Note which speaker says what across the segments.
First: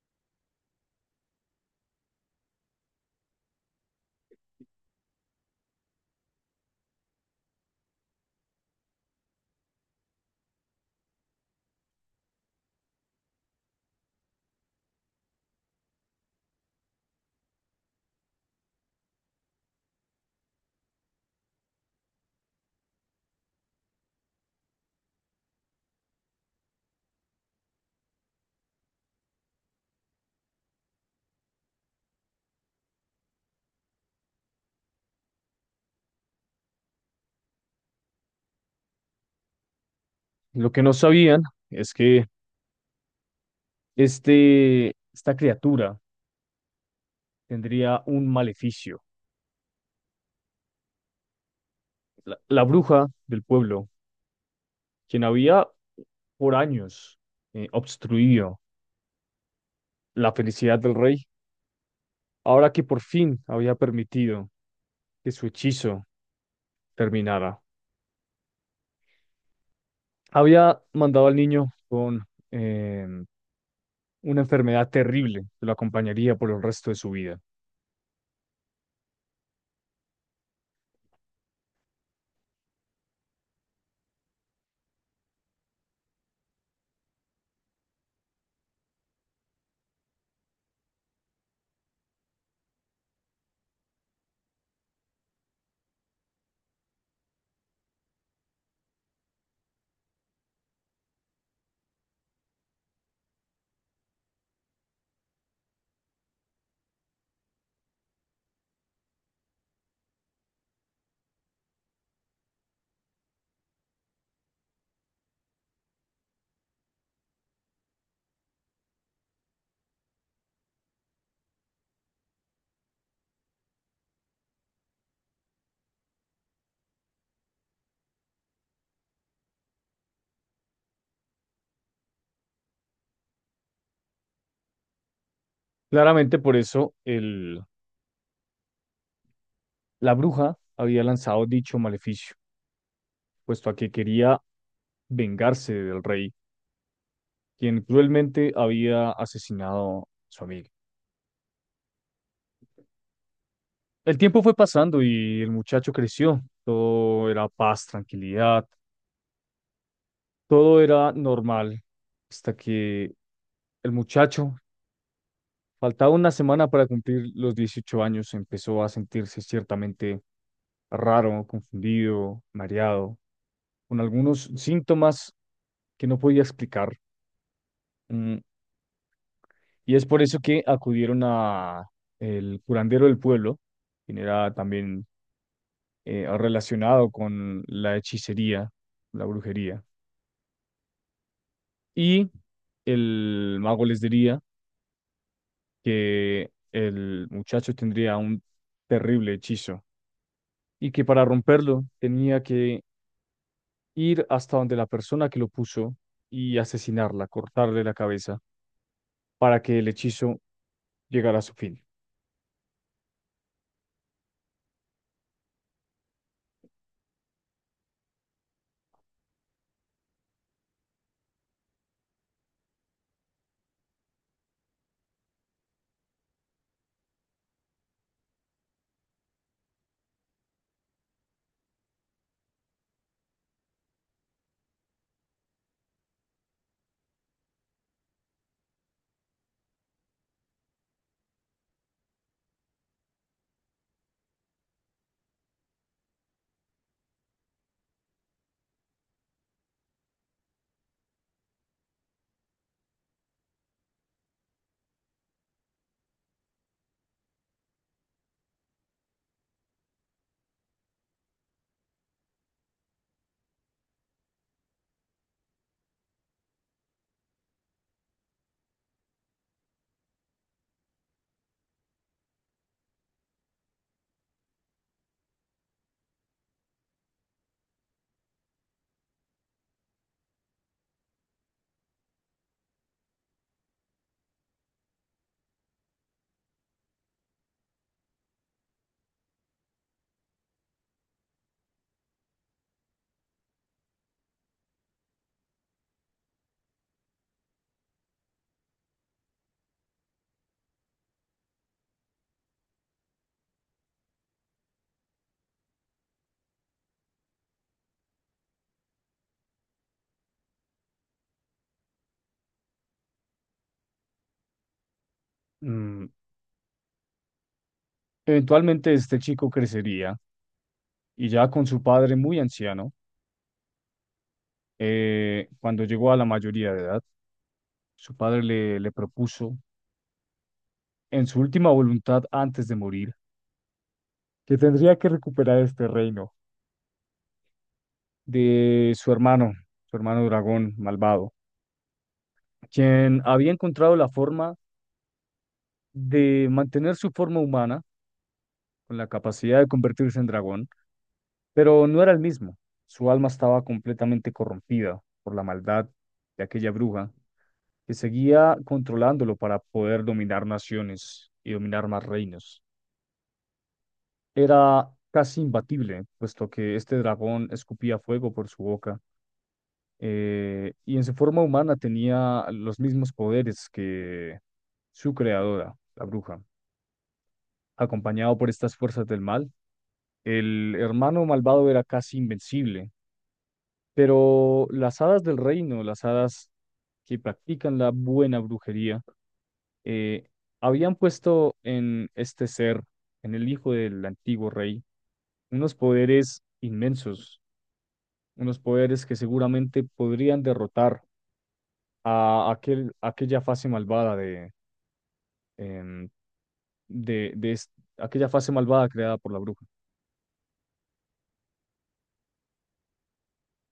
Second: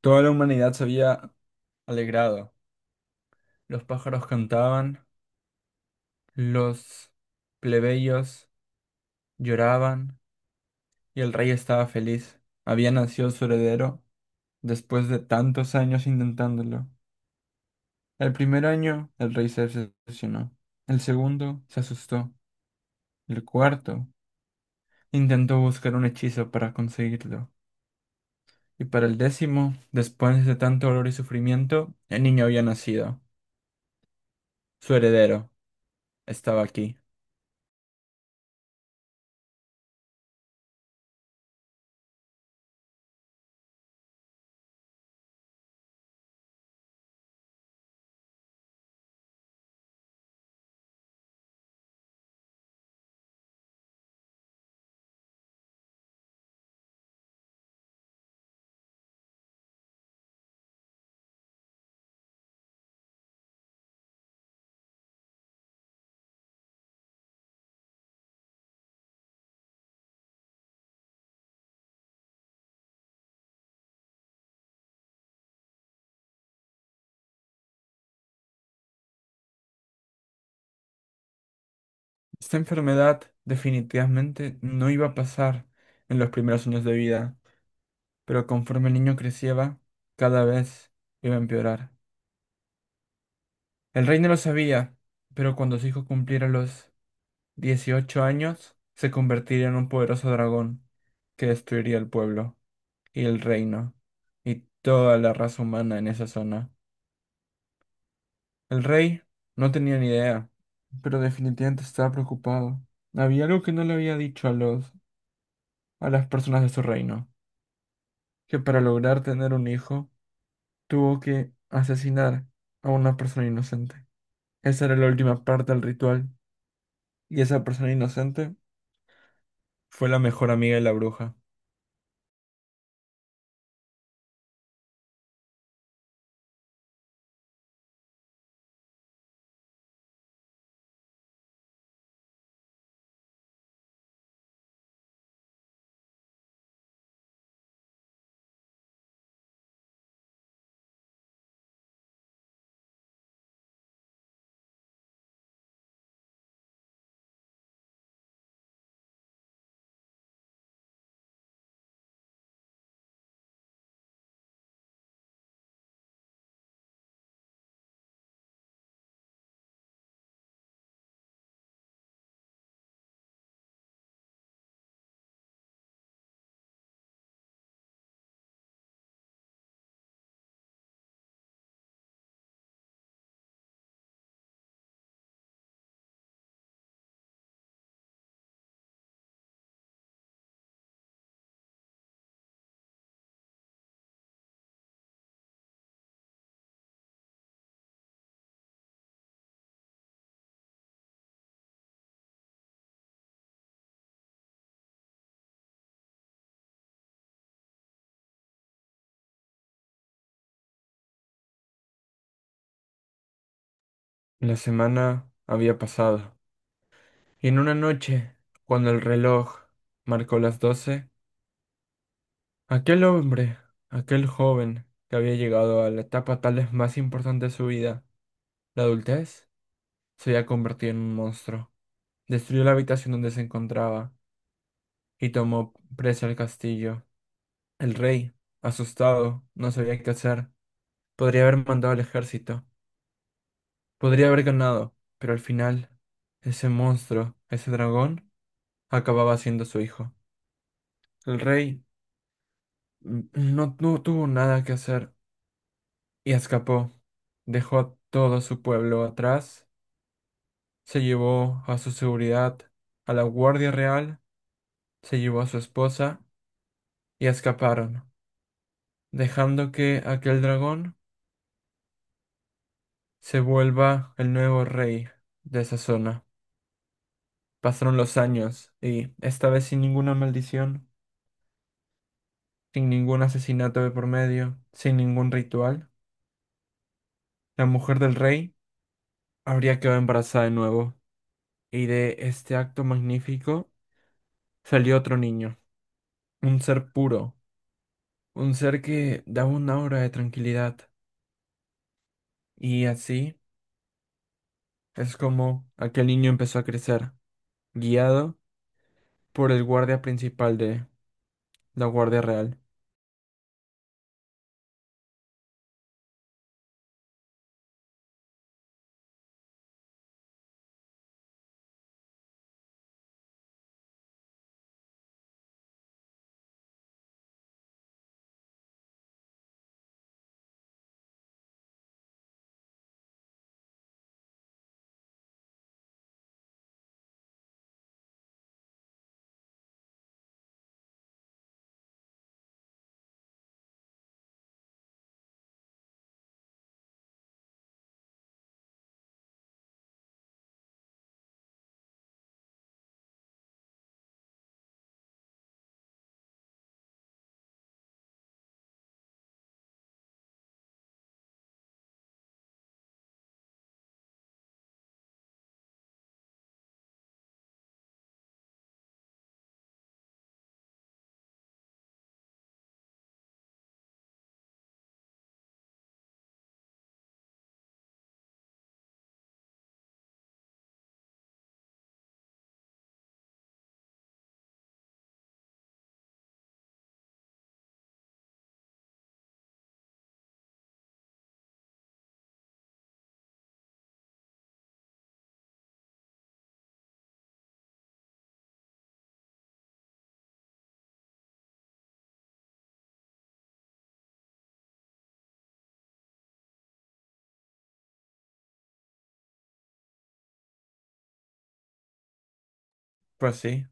Speaker 1: Toda la humanidad se había alegrado. Los pájaros cantaban, los plebeyos lloraban y el rey estaba feliz. Había nacido su heredero después de tantos años intentándolo. El primer año el rey se decepcionó. El segundo se asustó. El cuarto intentó buscar un hechizo para conseguirlo. Y para el décimo, después de tanto dolor y sufrimiento, el niño había nacido. Su heredero estaba aquí.
Speaker 2: Lo que no sabían es que esta criatura tendría un maleficio. La bruja del pueblo, quien había por años obstruido la felicidad del rey, ahora que por fin había permitido que su hechizo terminara, había mandado al niño con eh, una enfermedad terrible que lo acompañaría por el resto de su vida.
Speaker 1: Esta enfermedad definitivamente no iba a pasar en los primeros años de vida, pero conforme el niño crecía, cada vez iba a empeorar. El rey no lo sabía, pero cuando su hijo cumpliera los 18 años, se convertiría en un poderoso dragón que destruiría el pueblo y el reino y toda la raza humana en esa zona. El rey no tenía ni idea, pero definitivamente estaba preocupado. Había algo que no le había dicho a los a las personas de su reino, que para lograr tener un hijo tuvo que asesinar a una persona inocente. Esa era la última parte del ritual y esa persona inocente fue la mejor amiga de la bruja.
Speaker 2: Claramente por eso la bruja había lanzado dicho maleficio puesto a que quería vengarse del rey, quien cruelmente había asesinado a su amigo. El tiempo fue pasando y el muchacho creció. Todo era paz, tranquilidad, todo era normal, hasta que el muchacho, faltaba una semana para cumplir los 18 años, empezó a sentirse ciertamente raro, confundido, mareado, con algunos síntomas que no podía explicar. Mm, Y es por eso que acudieron a el curandero del pueblo, quien era también relacionado con la hechicería, la brujería. Y el mago les diría que el muchacho tendría un terrible hechizo y que para romperlo tenía que ir hasta donde la persona que lo puso y asesinarla, cortarle la cabeza para que el hechizo llegara a su fin.
Speaker 1: La semana había pasado y en una noche, cuando el reloj marcó las doce, aquel hombre, aquel joven que había llegado a la etapa tal vez más importante de su vida, la adultez, se había convertido en un monstruo. Destruyó la habitación donde se encontraba y tomó presa el castillo. El rey, asustado, no sabía qué hacer. Podría haber mandado al ejército, podría haber ganado, pero al final, ese monstruo, ese dragón, acababa siendo su hijo. El rey no, no tuvo nada que hacer y escapó. Dejó a todo su pueblo atrás, se llevó a su seguridad, a la guardia real, se llevó a su esposa y escaparon, dejando que aquel dragón se vuelva el nuevo rey de esa zona. Pasaron los años y, esta vez sin ninguna maldición, sin ningún asesinato de por medio, sin ningún ritual, la mujer del rey habría quedado embarazada de nuevo. Y de este acto magnífico salió otro niño, un ser puro, un ser que daba una aura de tranquilidad. Y así es como aquel niño empezó a crecer, guiado por el guardia principal de la Guardia Real.
Speaker 2: Mm, Eventualmente este chico crecería y ya con su padre muy anciano, cuando llegó a la mayoría de edad, su padre le propuso, en su última voluntad antes de morir, que tendría que recuperar este reino de su hermano dragón malvado, quien había encontrado la forma de mantener su forma humana con la capacidad de convertirse en dragón. Pero no era el mismo. Su alma estaba completamente corrompida por la maldad de aquella bruja que seguía controlándolo para poder dominar naciones y dominar más reinos. Era casi imbatible, puesto que este dragón escupía fuego por su boca, y en su forma humana tenía los mismos poderes que su creadora, la bruja. Acompañado por estas fuerzas del mal, el hermano malvado era casi invencible, pero las hadas del reino, las hadas que practican la buena brujería, eh, habían puesto en este ser, en el hijo del antiguo rey, unos poderes inmensos, unos poderes que seguramente podrían derrotar a aquella fase malvada de, em, de es- aquella fase malvada creada por la bruja,
Speaker 1: Fue así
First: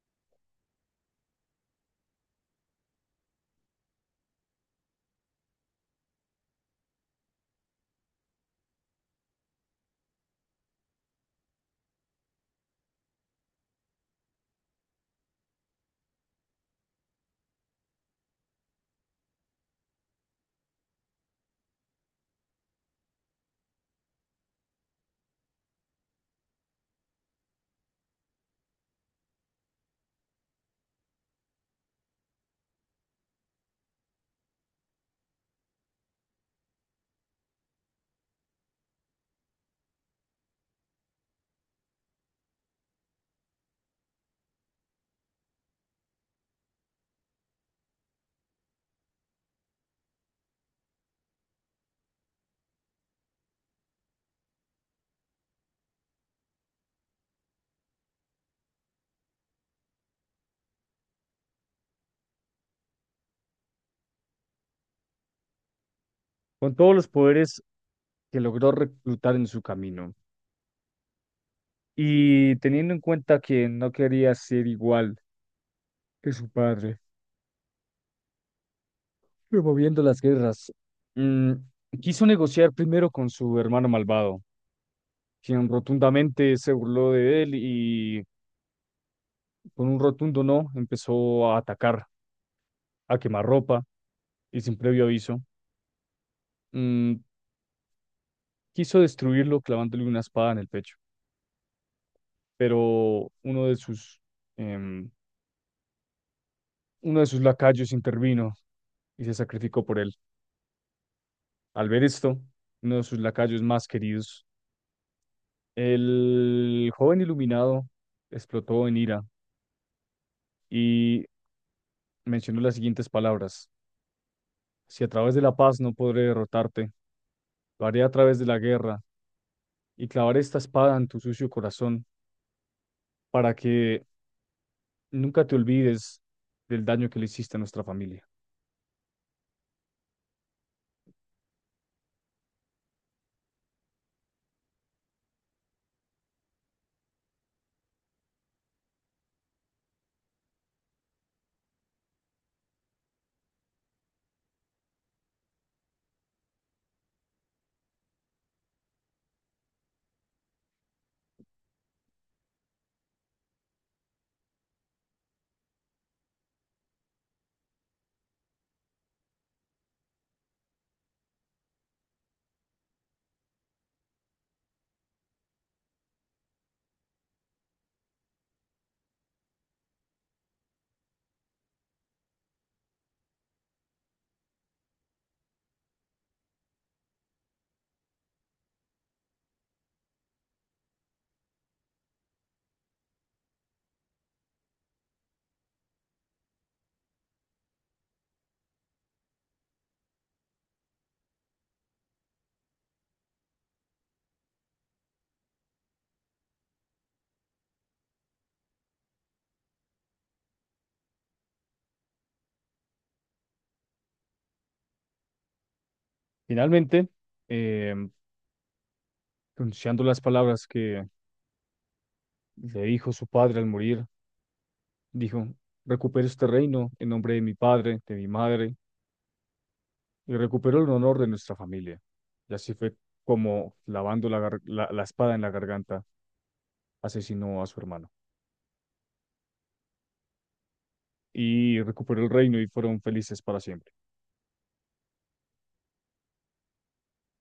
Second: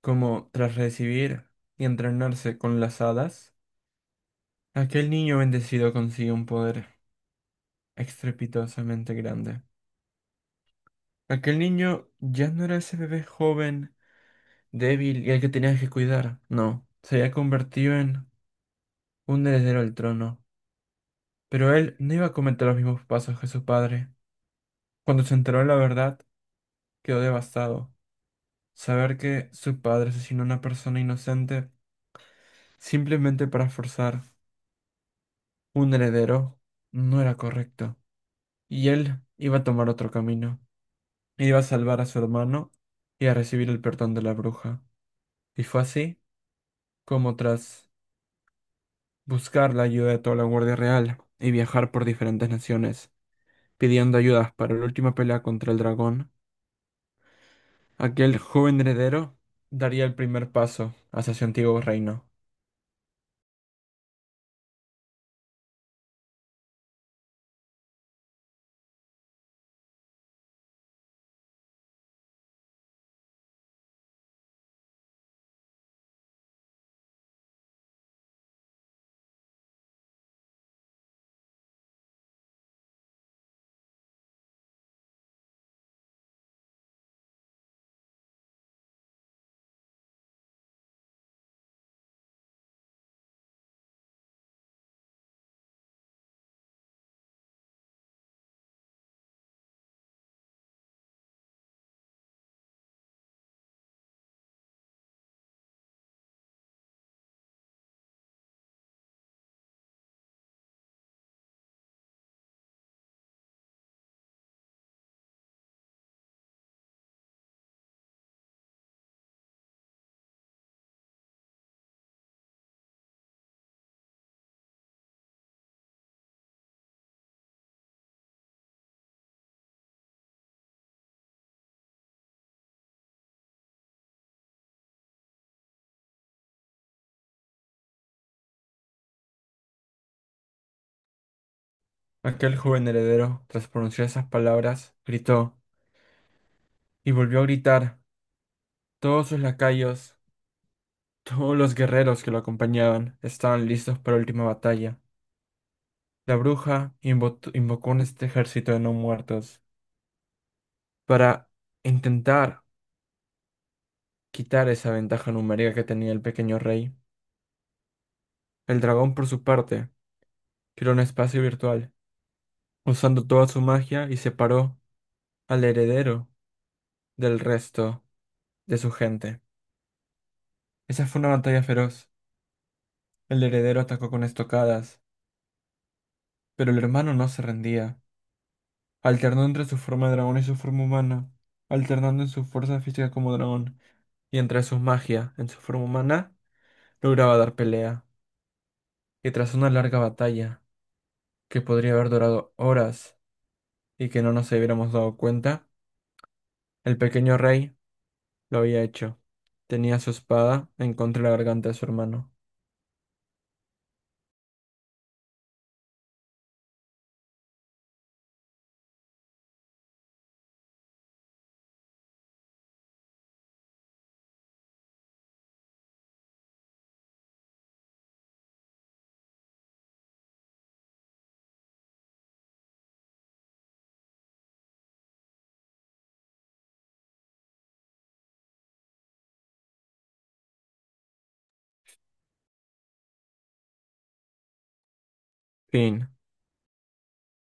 Speaker 1: como, tras recibir y entrenarse con las hadas, aquel niño bendecido consiguió un poder estrepitosamente grande. Aquel niño ya no era ese bebé joven, débil y al que tenías que cuidar. No, se había convertido en un heredero del trono. Pero él no iba a cometer los mismos pasos que su padre. Cuando se enteró de la verdad, quedó devastado. Saber que su padre asesinó a una persona inocente simplemente para forzar un heredero no era correcto. Y él iba a tomar otro camino. Iba a salvar a su hermano y a recibir el perdón de la bruja. Y fue así como tras buscar la ayuda de toda la Guardia Real y viajar por diferentes naciones, pidiendo ayudas para la última pelea contra el dragón, aquel joven heredero daría el primer paso hacia su antiguo reino.
Speaker 2: con todos los poderes que logró reclutar en su camino. Y teniendo en cuenta que no quería ser igual que su padre, promoviendo las guerras. Mm, Quiso negociar primero con su hermano malvado, quien rotundamente se burló de él y con un rotundo no empezó a atacar, a quemar ropa y sin previo aviso. mm, Quiso destruirlo clavándole una espada en el pecho, pero uno de em, uno de sus lacayos intervino y se sacrificó por él. Al ver esto, uno de sus lacayos más queridos, el joven iluminado explotó en ira y mencionó las siguientes palabras. Si a través de la paz no podré derrotarte, lo haré a través de la guerra y clavaré esta espada en tu sucio corazón para que nunca te olvides del daño que le hiciste a nuestra familia.
Speaker 1: Aquel joven heredero, tras pronunciar esas palabras, gritó y volvió a gritar. Todos sus lacayos, todos los guerreros que lo acompañaban, estaban listos para la última batalla. La bruja invocó un ejército de no muertos para intentar quitar esa ventaja numérica que tenía el pequeño rey. El dragón, por su parte, creó un espacio virtual, usando toda su magia y separó al heredero del resto de su gente. Esa fue una batalla feroz. El heredero atacó con estocadas, pero el hermano no se rendía, alternó entre su forma de dragón y su forma humana, alternando en su fuerza física como dragón y entre su magia en su forma humana lograba dar pelea, y tras una larga batalla, que podría haber durado horas y que no nos hubiéramos dado cuenta, el pequeño rey lo había hecho. Tenía su espada en contra de la garganta de su hermano.
Speaker 2: Finalmente, eh, pronunciando las palabras que le dijo su padre al morir, dijo, recupero este reino en nombre de mi padre, de mi madre, y recupero el honor de nuestra familia. Y así fue como lavando la espada en la garganta asesinó a su hermano y recuperó el reino y fueron felices para siempre.
Speaker 1: Fin.